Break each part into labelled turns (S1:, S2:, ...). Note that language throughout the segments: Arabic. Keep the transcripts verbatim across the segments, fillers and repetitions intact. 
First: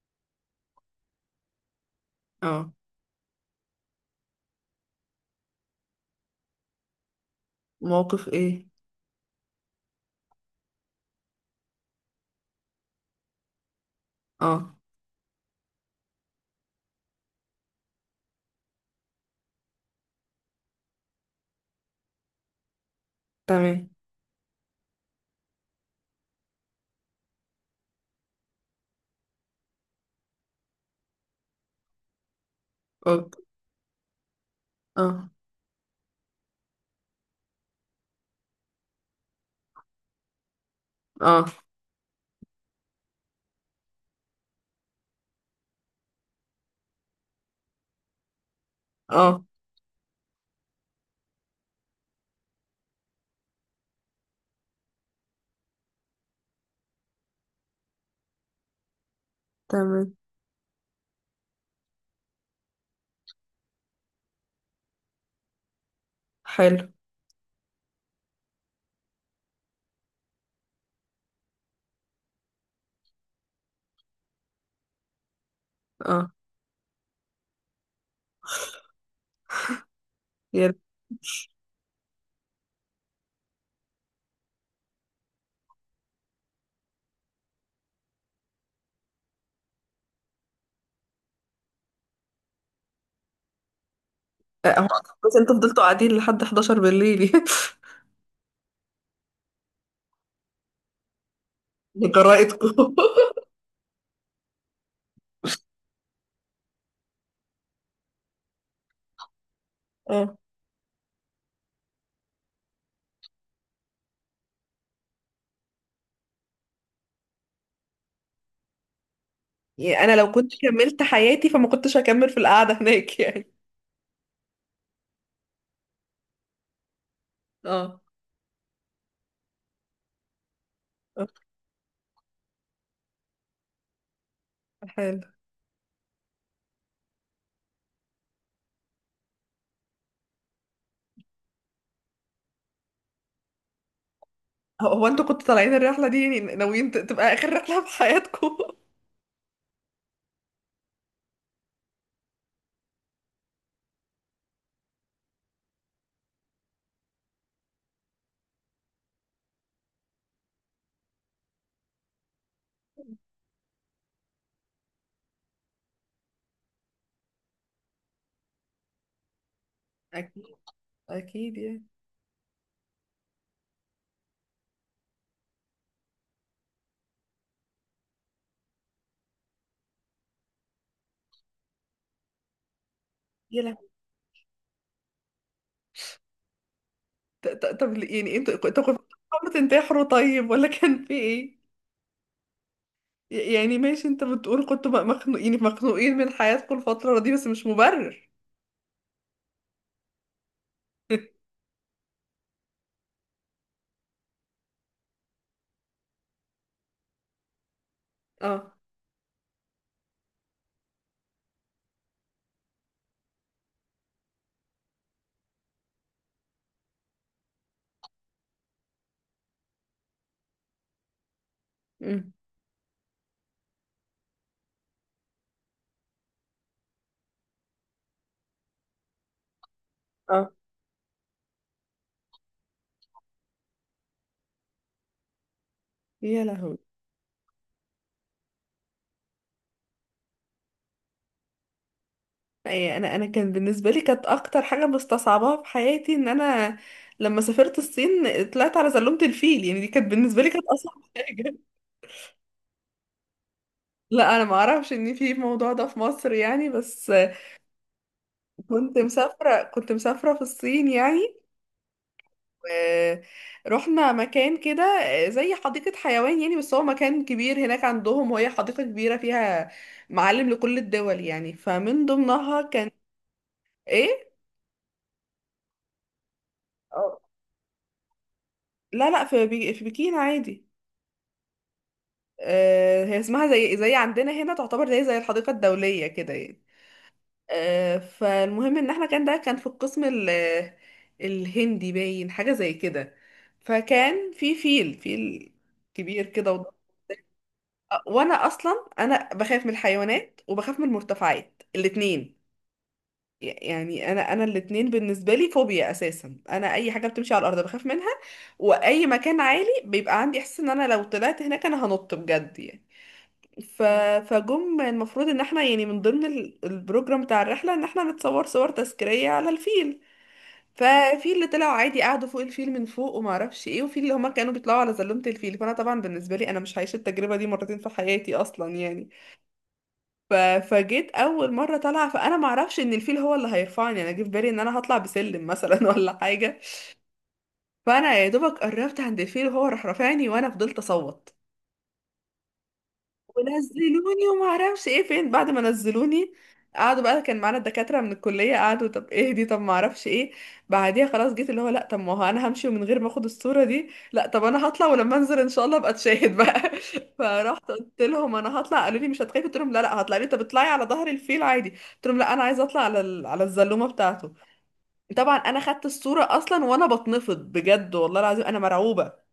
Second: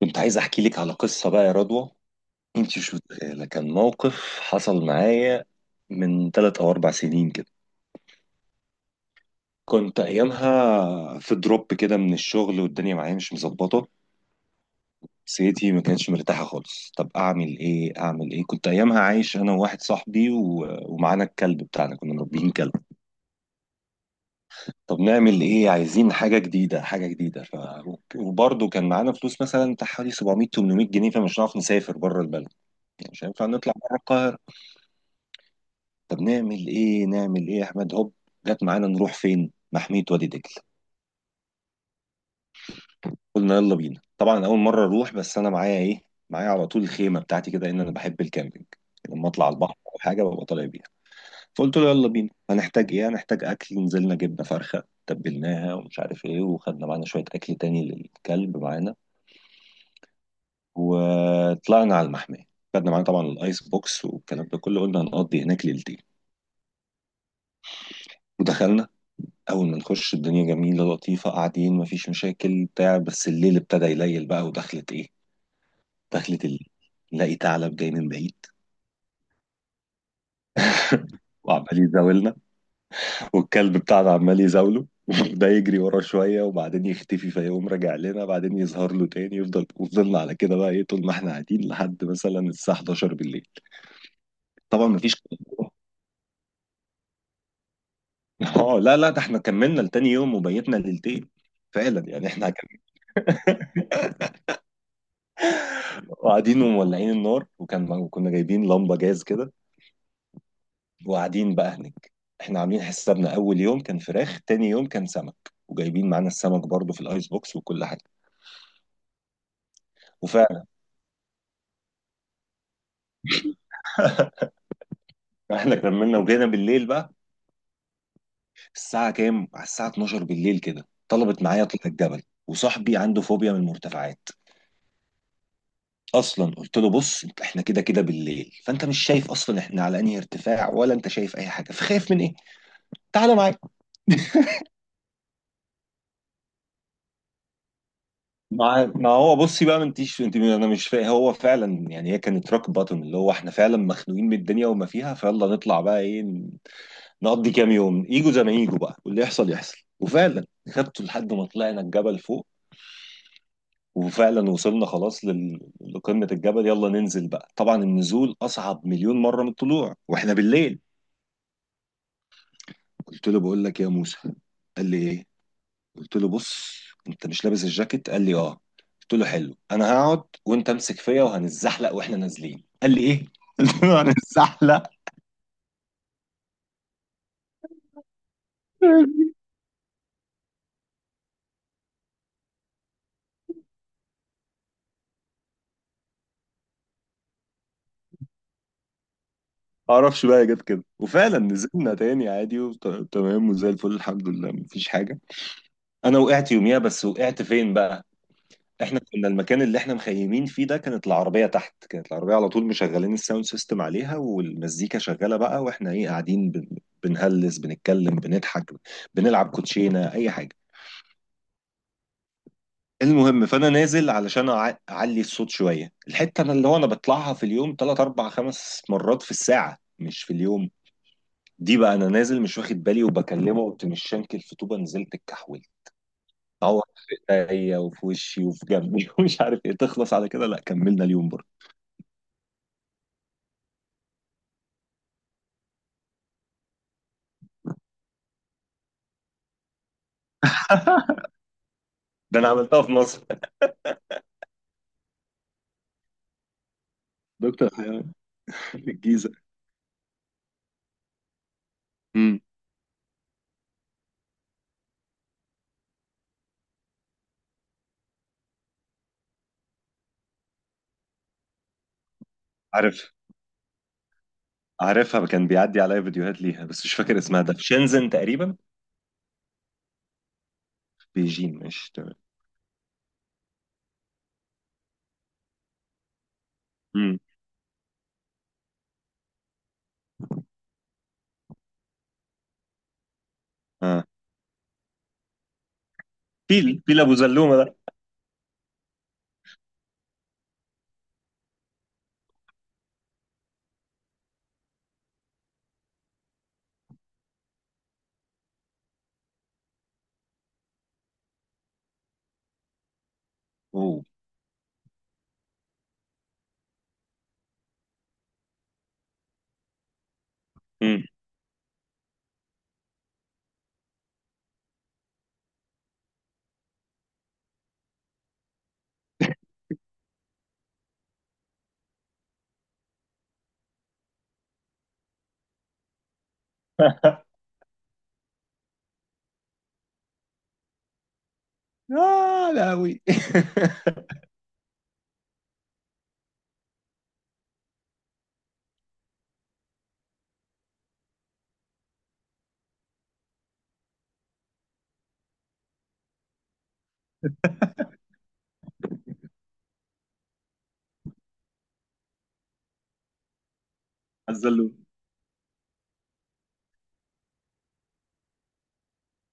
S1: كنت عايز احكي لك على قصه بقى يا رضوى.
S2: اه.
S1: انت مش متخيله، كان موقف حصل معايا من ثلاث او اربع سنين كده.
S2: موقف ايه؟
S1: كنت ايامها في دروب كده من الشغل والدنيا معايا مش مظبطه،
S2: اه.
S1: نفسيتي ما كانتش مرتاحه خالص. طب اعمل ايه اعمل ايه؟ كنت ايامها عايش انا وواحد صاحبي و... ومعانا الكلب بتاعنا، كنا مربيين كلب.
S2: تمام.
S1: طب نعمل ايه؟ عايزين حاجه جديده حاجه جديده ف... وبرضه كان معانا فلوس مثلا بتاع حوالي سبعمئة تمنمية جنيه، فمش هنعرف نسافر بره البلد، يعني مش
S2: اوكي.
S1: هينفع نطلع بره.
S2: اه.
S1: طب نعمل ايه نعمل ايه يا احمد؟ هوب، جت معانا نروح فين؟ محمية وادي دجلة.
S2: اه.
S1: قلنا يلا بينا، طبعا اول مرة اروح بس انا معايا ايه؟ معايا على طول الخيمة بتاعتي كده، ان انا بحب الكامبينج، لما
S2: اه.
S1: اطلع على البحر او حاجة ببقى طالع بيها. فقلت له يلا بينا، هنحتاج ايه؟ هنحتاج اكل. نزلنا جبنا فرخة تبلناها ومش عارف ايه، وخدنا معانا شوية اكل تاني للكلب معانا.
S2: تمام.
S1: وطلعنا على المحمية، خدنا معانا طبعا الايس بوكس والكلام ده كله، قلنا هنقضي هناك ليلتين.
S2: حلو.
S1: ودخلنا، اول ما نخش الدنيا جميله لطيفه، قاعدين مفيش مشاكل بتاع. بس الليل ابتدى يليل بقى، ودخلت ايه،
S2: اه.
S1: دخلت الليل، نلاقي ثعلب جاي من بعيد
S2: يلا.
S1: وعمال يزاولنا. والكلب بتاعنا عمال يزاوله. ده يجري ورا شويه وبعدين يختفي، فيقوم راجع لنا بعدين يظهر له تاني، يفضل وفضلنا على كده بقى ايه، طول ما احنا قاعدين لحد مثلا الساعه حداشر بالليل.
S2: آه،
S1: طبعا
S2: هو
S1: مفيش
S2: بس انتوا فضلتوا قاعدين لحد حداشر بالليل؟
S1: اه لا لا، ده احنا كملنا لتاني يوم وبيتنا ليلتين، فعلا يعني احنا كملنا.
S2: لجرائدكم.
S1: وقاعدين ومولعين النار، وكان وكنا جايبين لمبه جاز كده،
S2: اه،
S1: وقاعدين بقى هناك. احنا عاملين حسابنا اول يوم كان فراخ، تاني يوم كان سمك، وجايبين معانا السمك برضو في الايس بوكس وكل حاجه.
S2: يعني انا لو كنت
S1: وفعلا
S2: كملت حياتي فما كنتش هكمل في القعده هناك يعني.
S1: احنا كملنا وجينا بالليل بقى
S2: اه.
S1: الساعه كام، على الساعه اتناشر بالليل كده،
S2: آه،
S1: طلبت معايا اطلع الجبل. وصاحبي عنده فوبيا من المرتفعات.
S2: حلو.
S1: اصلا قلت له بص انت- احنا كده كده بالليل، فانت مش شايف اصلا احنا على انهي ارتفاع، ولا انت شايف اي حاجه، فخايف من ايه؟ تعالى معايا.
S2: هو هو انتوا كنتوا طالعين الرحله دي يعني ناويين ت- تبقى اخر رحله في حياتكم؟
S1: ما ما هو بصي بقى، ما انتيش انت، انا مش فاهم، هو فعلا يعني هي كانت روك باتون، اللي هو احنا فعلا مخنوقين من الدنيا وما فيها، فيلا نطلع بقى ايه، نقضي كام يوم، ايجو زي ما ايجو بقى، واللي يحصل يحصل. وفعلا خدته لحد ما طلعنا الجبل فوق. وفعلا وصلنا خلاص لل... لقمة الجبل، يلا ننزل بقى. طبعا النزول اصعب مليون مرة من الطلوع واحنا
S2: اكيد.
S1: بالليل.
S2: اكيد يعني.
S1: قلت له بقول لك يا موسى، قال لي ايه، قلت له بص انت مش لابس الجاكيت، قال لي اه، قلت له حلو، انا هقعد وانت امسك فيا وهنتزحلق واحنا نازلين، قال لي ايه
S2: يلا.
S1: قلت له هنتزحلق.
S2: ط- ط- طب يعني انتوا انتوا كنتوا بتحاولوا تنتحروا طيب؟ ولا كان في ايه؟ يعني ماشي، انت بتقول كنتوا بقى مخنوق يعني مخنوقين من حياتكم الفترة دي، بس مش مبرر.
S1: ما اعرفش بقى، جت كده وفعلا نزلنا تاني عادي وتمام وزي الفل الحمد لله، مفيش حاجه. انا وقعت يوميها، بس وقعت فين بقى؟
S2: اه.
S1: احنا كنا المكان اللي احنا مخيمين فيه ده كانت العربيه تحت، كانت العربيه على طول مشغلين الساوند سيستم عليها والمزيكا شغاله بقى، واحنا ايه قاعدين بن... بنهلس بنتكلم بنضحك بنلعب كوتشينه اي حاجه.
S2: امم.
S1: المهم فانا نازل علشان أع- اعلي الصوت شويه، الحته انا اللي هو انا بطلعها في اليوم تلات اربعه خمس مرات في الساعه مش في
S2: اه.
S1: اليوم. دي بقى انا نازل مش واخد بالي، وبكلمه قمت مش شانكل في طوبه، نزلت اتكحولت.
S2: يا لهوي.
S1: تعور في ايديا وفي وشي وفي جنبي ومش عارف ايه. تخلص على كده؟ لا، كملنا اليوم برضه.
S2: أي، انا انا كان بالنسبه لي كانت اكتر حاجه مستصعباها في حياتي ان انا لما سافرت الصين طلعت على زلومه الفيل. يعني دي كانت بالنسبه لي كانت اصعب حاجه.
S1: ده انا عملتها في مصر.
S2: لا، انا ما اعرفش ان في الموضوع ده في مصر يعني، بس
S1: دكتور حيوان في
S2: كنت
S1: الجيزه.
S2: مسافره، كنت مسافره في الصين يعني.
S1: امم.
S2: ورحنا مكان كده زي حديقة حيوان يعني، بس هو مكان كبير هناك عندهم، وهي حديقة كبيرة فيها معالم لكل الدول يعني، فمن ضمنها كان.
S1: عارف
S2: ايه.
S1: عارفها، كان بيعدي عليا فيديوهات ليها بس مش فاكر
S2: آه.
S1: اسمها، ده في شنزن تقريبا.
S2: لا لا، في بي... في بكين عادي.
S1: بيجين مش تمام؟
S2: آه، هي اسمها زي زي عندنا هنا، تعتبر زي زي الحديقة الدولية كده يعني.
S1: امم.
S2: آه، فالمهم ان احنا كان ده كان في القسم ال... الهندي باين حاجة زي كده.
S1: اه.
S2: فكان في فيل فيل كبير كده.
S1: فيل فيل ابو زلومه.
S2: وانا اصلا انا بخاف من الحيوانات وبخاف من المرتفعات الاتنين، يعني انا انا الاتنين بالنسبه لي فوبيا اساسا. انا اي حاجه بتمشي على الارض بخاف منها، واي مكان عالي بيبقى عندي احساس ان انا لو طلعت هناك انا هنط بجد يعني. ف...
S1: اوه.
S2: فجم المفروض ان احنا يعني من ضمن ال- البروجرام بتاع الرحله ان احنا نتصور صور تذكاريه على الفيل.
S1: امم.
S2: ففي اللي طلعوا عادي قعدوا فوق الفيل من فوق وما اعرفش ايه، وفي اللي هما كانوا بيطلعوا على زلومه الفيل. فانا طبعا بالنسبه لي انا مش هعيش التجربه دي مرتين في حياتي اصلا يعني. ف... فجيت اول مره طالعه، فانا ما اعرفش ان الفيل هو اللي هيرفعني. انا جه في بالي ان انا هطلع بسلم مثلا ولا حاجه. فانا يا دوبك قربت عند الفيل وهو راح رافعني، وانا فضلت اصوت
S1: آه لا أوي.
S2: ونزلوني وما اعرفش ايه فين بعد ما نزلوني. قعدوا بقى، كان معانا الدكاترة من الكلية، قعدوا طب ايه دي طب ما اعرفش ايه. بعديها خلاص جيت اللي هو لا، طب ما هو انا همشي ومن غير ما اخد الصورة دي؟ لا طب انا هطلع، ولما انزل ان شاء الله ابقى اتشاهد بقى. فرحت قلت لهم انا هطلع. قالوا لي مش هتخافي؟ قلت لهم لا لا، هطلع. لي طب اطلعي على ظهر الفيل عادي. قلت لهم لا، انا عايزه اطلع على ال- على الزلومة بتاعته.
S1: الزلوم.
S2: طبعا انا خدت الصورة اصلا وانا بتنفض بجد والله العظيم، انا مرعوبة.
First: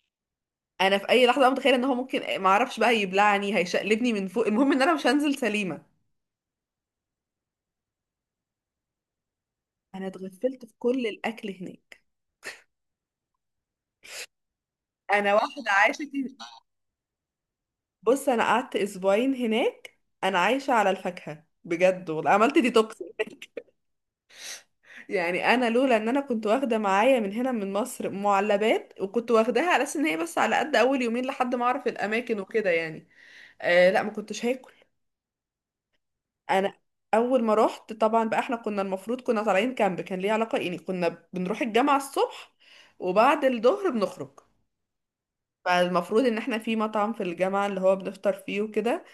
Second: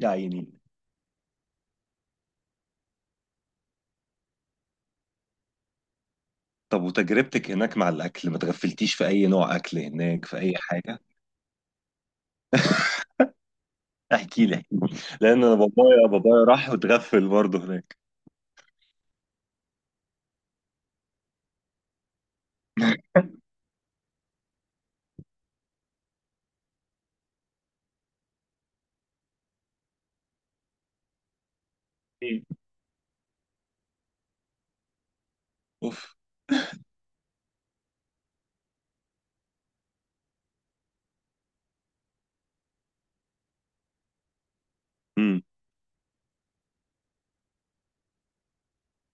S1: يا عيني.
S2: انا في اي لحظه بقى متخيله ان هو ممكن ما اعرفش بقى يبلعني، هيشقلبني من فوق. المهم ان انا مش هنزل سليمه.
S1: طب وتجربتك هناك مع الأكل، ما تغفلتيش في أي نوع أكل
S2: انا
S1: هناك في أي
S2: اتغفلت في
S1: حاجة؟
S2: كل الاكل هناك.
S1: احكي لي احكي لي.
S2: انا
S1: لأن أنا
S2: واحده عايشه
S1: بابايا
S2: كده.
S1: بابايا راح واتغفل برضه هناك.
S2: بص، انا قعدت اسبوعين هناك. انا عايشه على الفاكهه بجد والله، عملت ديتوكس هناك. يعني انا لولا ان انا كنت واخده معايا من هنا من مصر معلبات، وكنت واخداها على اساس ان هي بس على قد اول يومين لحد ما اعرف الاماكن
S1: إيه.
S2: وكده يعني، آه لا ما كنتش هاكل.
S1: أوف.
S2: انا اول ما رحت طبعا بقى، احنا كنا المفروض كنا طالعين كامب، كان ليه علاقة يعني، كنا بنروح الجامعة الصبح وبعد الظهر بنخرج.
S1: امم.
S2: فالمفروض ان احنا في مطعم في الجامعة اللي هو بنفطر فيه وكده.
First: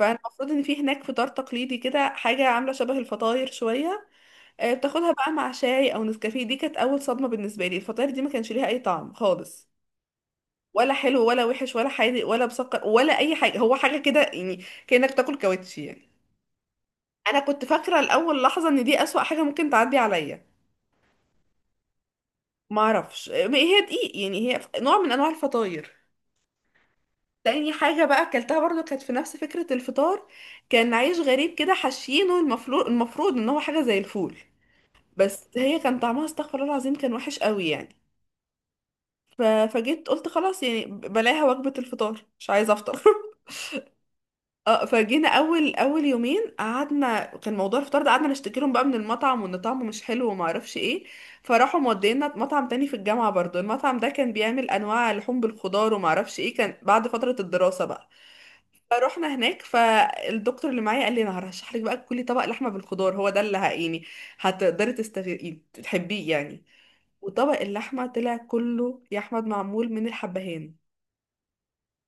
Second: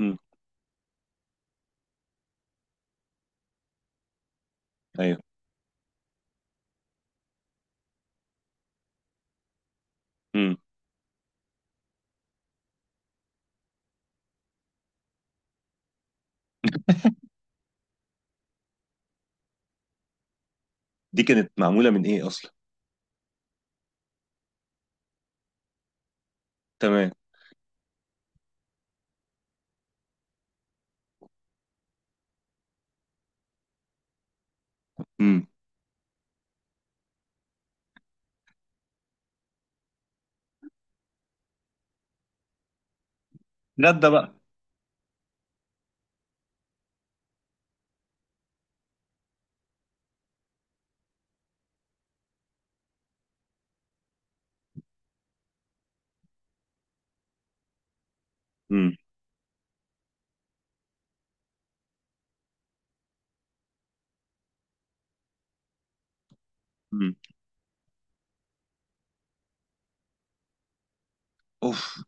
S1: امم.
S2: ان في هناك فطار تقليدي كده، حاجة عاملة شبه الفطاير شوية. آه، بتاخدها
S1: أيوه.
S2: بقى مع شاي او نسكافيه. دي كانت اول صدمة بالنسبة لي، الفطاير دي ما كانش ليها اي طعم خالص،
S1: امم.
S2: ولا حلو ولا وحش ولا حادق ولا مسكر ولا اي حاجة. هو حاجة كده يعني كأنك تاكل كاوتشي يعني. انا كنت فاكره الاول لحظه ان دي اسوأ حاجه ممكن تعدي عليا.
S1: دي كانت معمولة من إيه أصلا؟
S2: ما اعرفش، ما هي دقيق يعني، هي نوع من انواع الفطاير.
S1: تمام.
S2: تاني حاجه بقى اكلتها برضو كانت في نفس فكره الفطار. كان عيش غريب كده حشينه، المفروض المفروض ان هو حاجه زي الفول،
S1: امم.
S2: بس هي كان طعمها استغفر الله العظيم، كان وحش قوي يعني. ف- فجيت قلت خلاص يعني بلاها وجبه الفطار، مش عايزه افطر.
S1: غدا بقى.
S2: اه. فجينا اول اول يومين قعدنا كان موضوع الفطار ده، قعدنا نشتكي لهم بقى من المطعم وان طعمه مش حلو وما اعرفش ايه. فراحوا مودينا مطعم تاني في الجامعه برضو. المطعم ده كان بيعمل انواع لحوم بالخضار وما اعرفش ايه، كان بعد فتره الدراسه بقى.
S1: امم.
S2: فروحنا هناك، فالدكتور اللي معايا قال لي انا هرشح لك بقى، كلي طبق لحمه بالخضار، هو ده اللي ه- يعني هتقدري تستغ... تحبيه يعني.
S1: امم.
S2: وطبق اللحمه طلع كله يا احمد معمول من الحبهان.
S1: أوف.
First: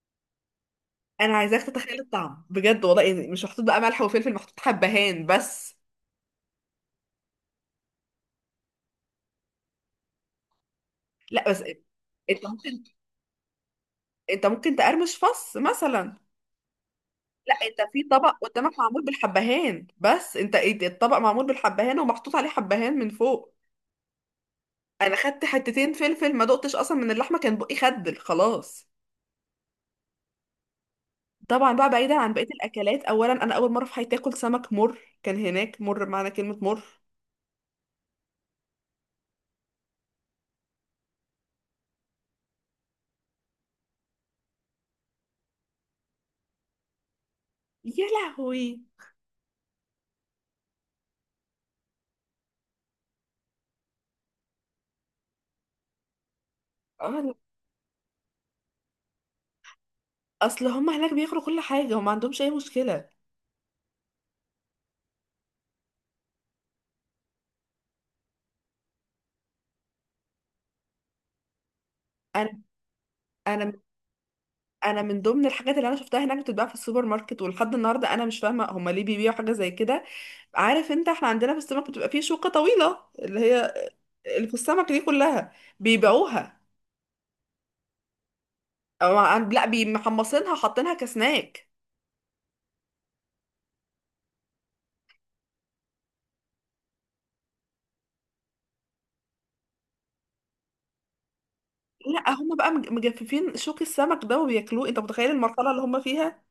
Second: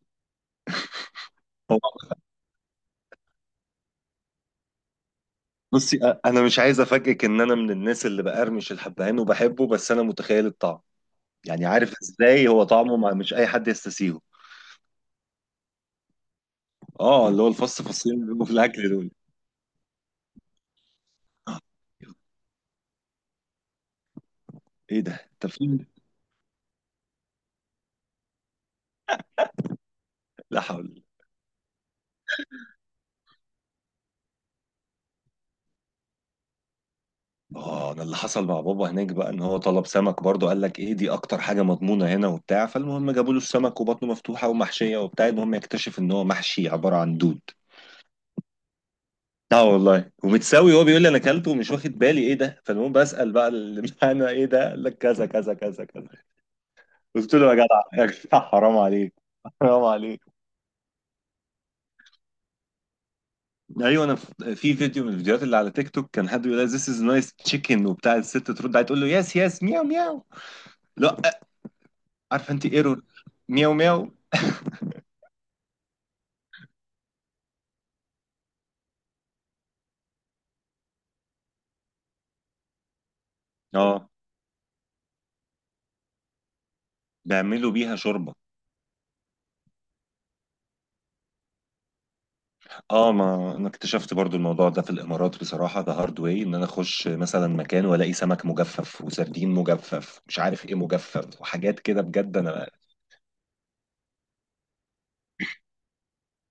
S2: انا عايزاك
S1: هو.
S2: تتخيل الطعم بجد والله، يعني مش محطوط بقى ملح وفلفل، محطوط حبهان بس.
S1: بصي، أ- أنا مش عايز أفاجئك إن أنا من الناس اللي بقرمش الحبهان وبحبه، بس أنا متخيل الطعم،
S2: لا بس
S1: يعني عارف
S2: انت
S1: ازاي هو
S2: ممكن
S1: طعمه، ما مش اي حد يستسيغه.
S2: انت ممكن تقرمش فص مثلا.
S1: اه، اللي هو
S2: لا، انت
S1: الفص
S2: في
S1: فصين اللي
S2: طبق
S1: بيبقوا في
S2: قدامك
S1: الاكل
S2: معمول
S1: دول.
S2: بالحبهان بس، انت إيه ده؟ الطبق معمول بالحبهان ومحطوط عليه حبهان من فوق.
S1: ايه
S2: انا
S1: ده؟
S2: خدت
S1: انت فين؟
S2: حتتين فلفل، ما دقتش اصلا من اللحمه، كان بقي خدل خلاص.
S1: لا حول.
S2: طبعا بقى بعيدا عن بقيه الاكلات، اولا انا اول مره في حياتي اكل سمك مر، كان هناك مر بمعنى كلمه مر.
S1: اه، انا اللي حصل مع بابا هناك بقى ان هو طلب سمك برضه، قال لك ايه دي اكتر حاجه مضمونه هنا وبتاع، فالمهم جابوا له السمك وبطنه مفتوحه ومحشيه وبتاع، المهم يكتشف ان هو محشي عباره عن دود.
S2: يا لهوي.
S1: اه والله، ومتساوي هو بيقول لي انا اكلته ومش واخد بالي ايه ده، فالمهم بسال بقى اللي معانا ايه ده، قال لك كذا كذا كذا كذا.
S2: آه،
S1: قلت له يا جدع يا جدع حرام عليك، حرام عليك.
S2: اصل هم هناك بياكلوا كل حاجه وما عندهمش اي مشكله.
S1: ايوه، انا في في فيديو من الفيديوهات اللي على تيك توك، كان حد بيقول لها this is nice chicken وبتاع، الست ترد عليه تقول له يس يس مياو مياو. لا، عارفه
S2: انا
S1: انت ايرور.
S2: انا
S1: مياو
S2: من-
S1: مياو.
S2: انا من ضمن الحاجات اللي انا شفتها هناك بتتباع في السوبر ماركت، ولحد النهارده انا مش فاهمه هما ليه بيبيعوا حاجه زي كده. عارف انت احنا عندنا في السمك بتبقى فيه شوكه طويله اللي هي
S1: اه،
S2: اللي في السمك دي كلها بيبيعوها.
S1: بيعملوا بيها شوربه.
S2: أو عن- لا، بيمحمصينها حاطينها كسناك.
S1: اه، ما انا اكتشفت برضو الموضوع ده في الامارات بصراحه، ده هارد واي ان انا اخش مثلا مكان والاقي سمك مجفف وسردين مجفف مش عارف ايه مجفف وحاجات كده،
S2: لا
S1: بجد
S2: هما
S1: انا.
S2: بقى مج- مجففين شوك السمك ده وبياكلوه. انت متخيل المرحله اللي هما فيها؟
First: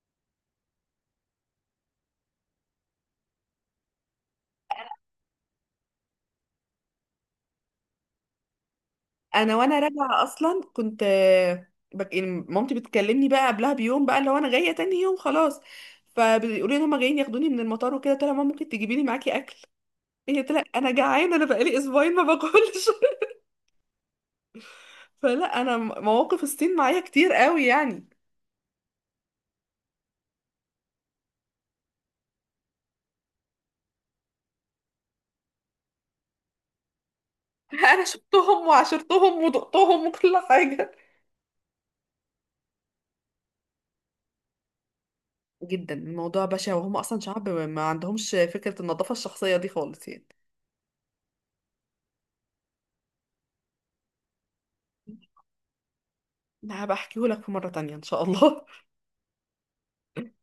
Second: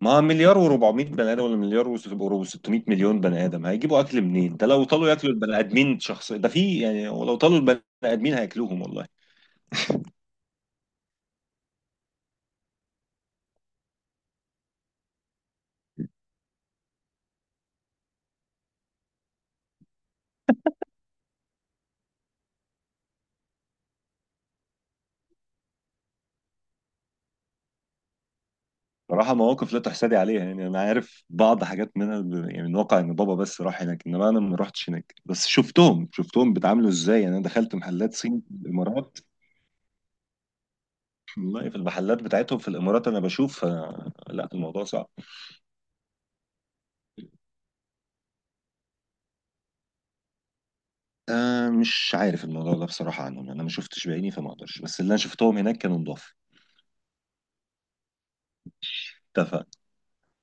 S1: ما مليار و400 بني ادم ولا مليار و600 مليون بني ادم هيجيبوا اكل منين؟ ده لو طالوا ياكلوا البني ادمين شخص ده في يعني، ولو طالوا البني ادمين هياكلوهم والله.
S2: انا وانا راجعه اصلا كنت آه، بك... يعني مامتي بتكلمني بقى قبلها بيوم بقى لو انا جايه تاني يوم خلاص. فبيقولوا لي ان هم جايين ياخدوني من المطار وكده، قلت لها ماما ممكن تجيبي لي معاكي اكل؟ هي قلت لها انا جعانه، انا بقالي اسبوعين ما باكلش. فلا انا م- مواقف الصين معايا كتير قوي يعني.
S1: صراحة مواقف لا تحسدي عليها يعني، أنا عارف بعض حاجات منها ب- يعني من واقع إن بابا بس راح هناك، إنما أنا ما رحتش هناك، بس شفتهم شفتهم بيتعاملوا إزاي. يعني أنا دخلت
S2: انا
S1: محلات صين في
S2: شفتهم
S1: الإمارات.
S2: وعاشرتهم ودقتهم وكل حاجه.
S1: والله في المحلات بتاعتهم في الإمارات أنا بشوف، آه لا الموضوع صعب.
S2: جدا الموضوع بشع، وهم اصلا شعب ما عندهمش فكره النظافه الشخصيه دي خالص يعني.
S1: آه مش عارف الموضوع ده بصراحة عنهم، يعني أنا ما شفتش بعيني فما أقدرش، بس اللي أنا شفتهم هناك كانوا نضاف
S2: لا بحكيهولك في مره تانية ان شاء الله.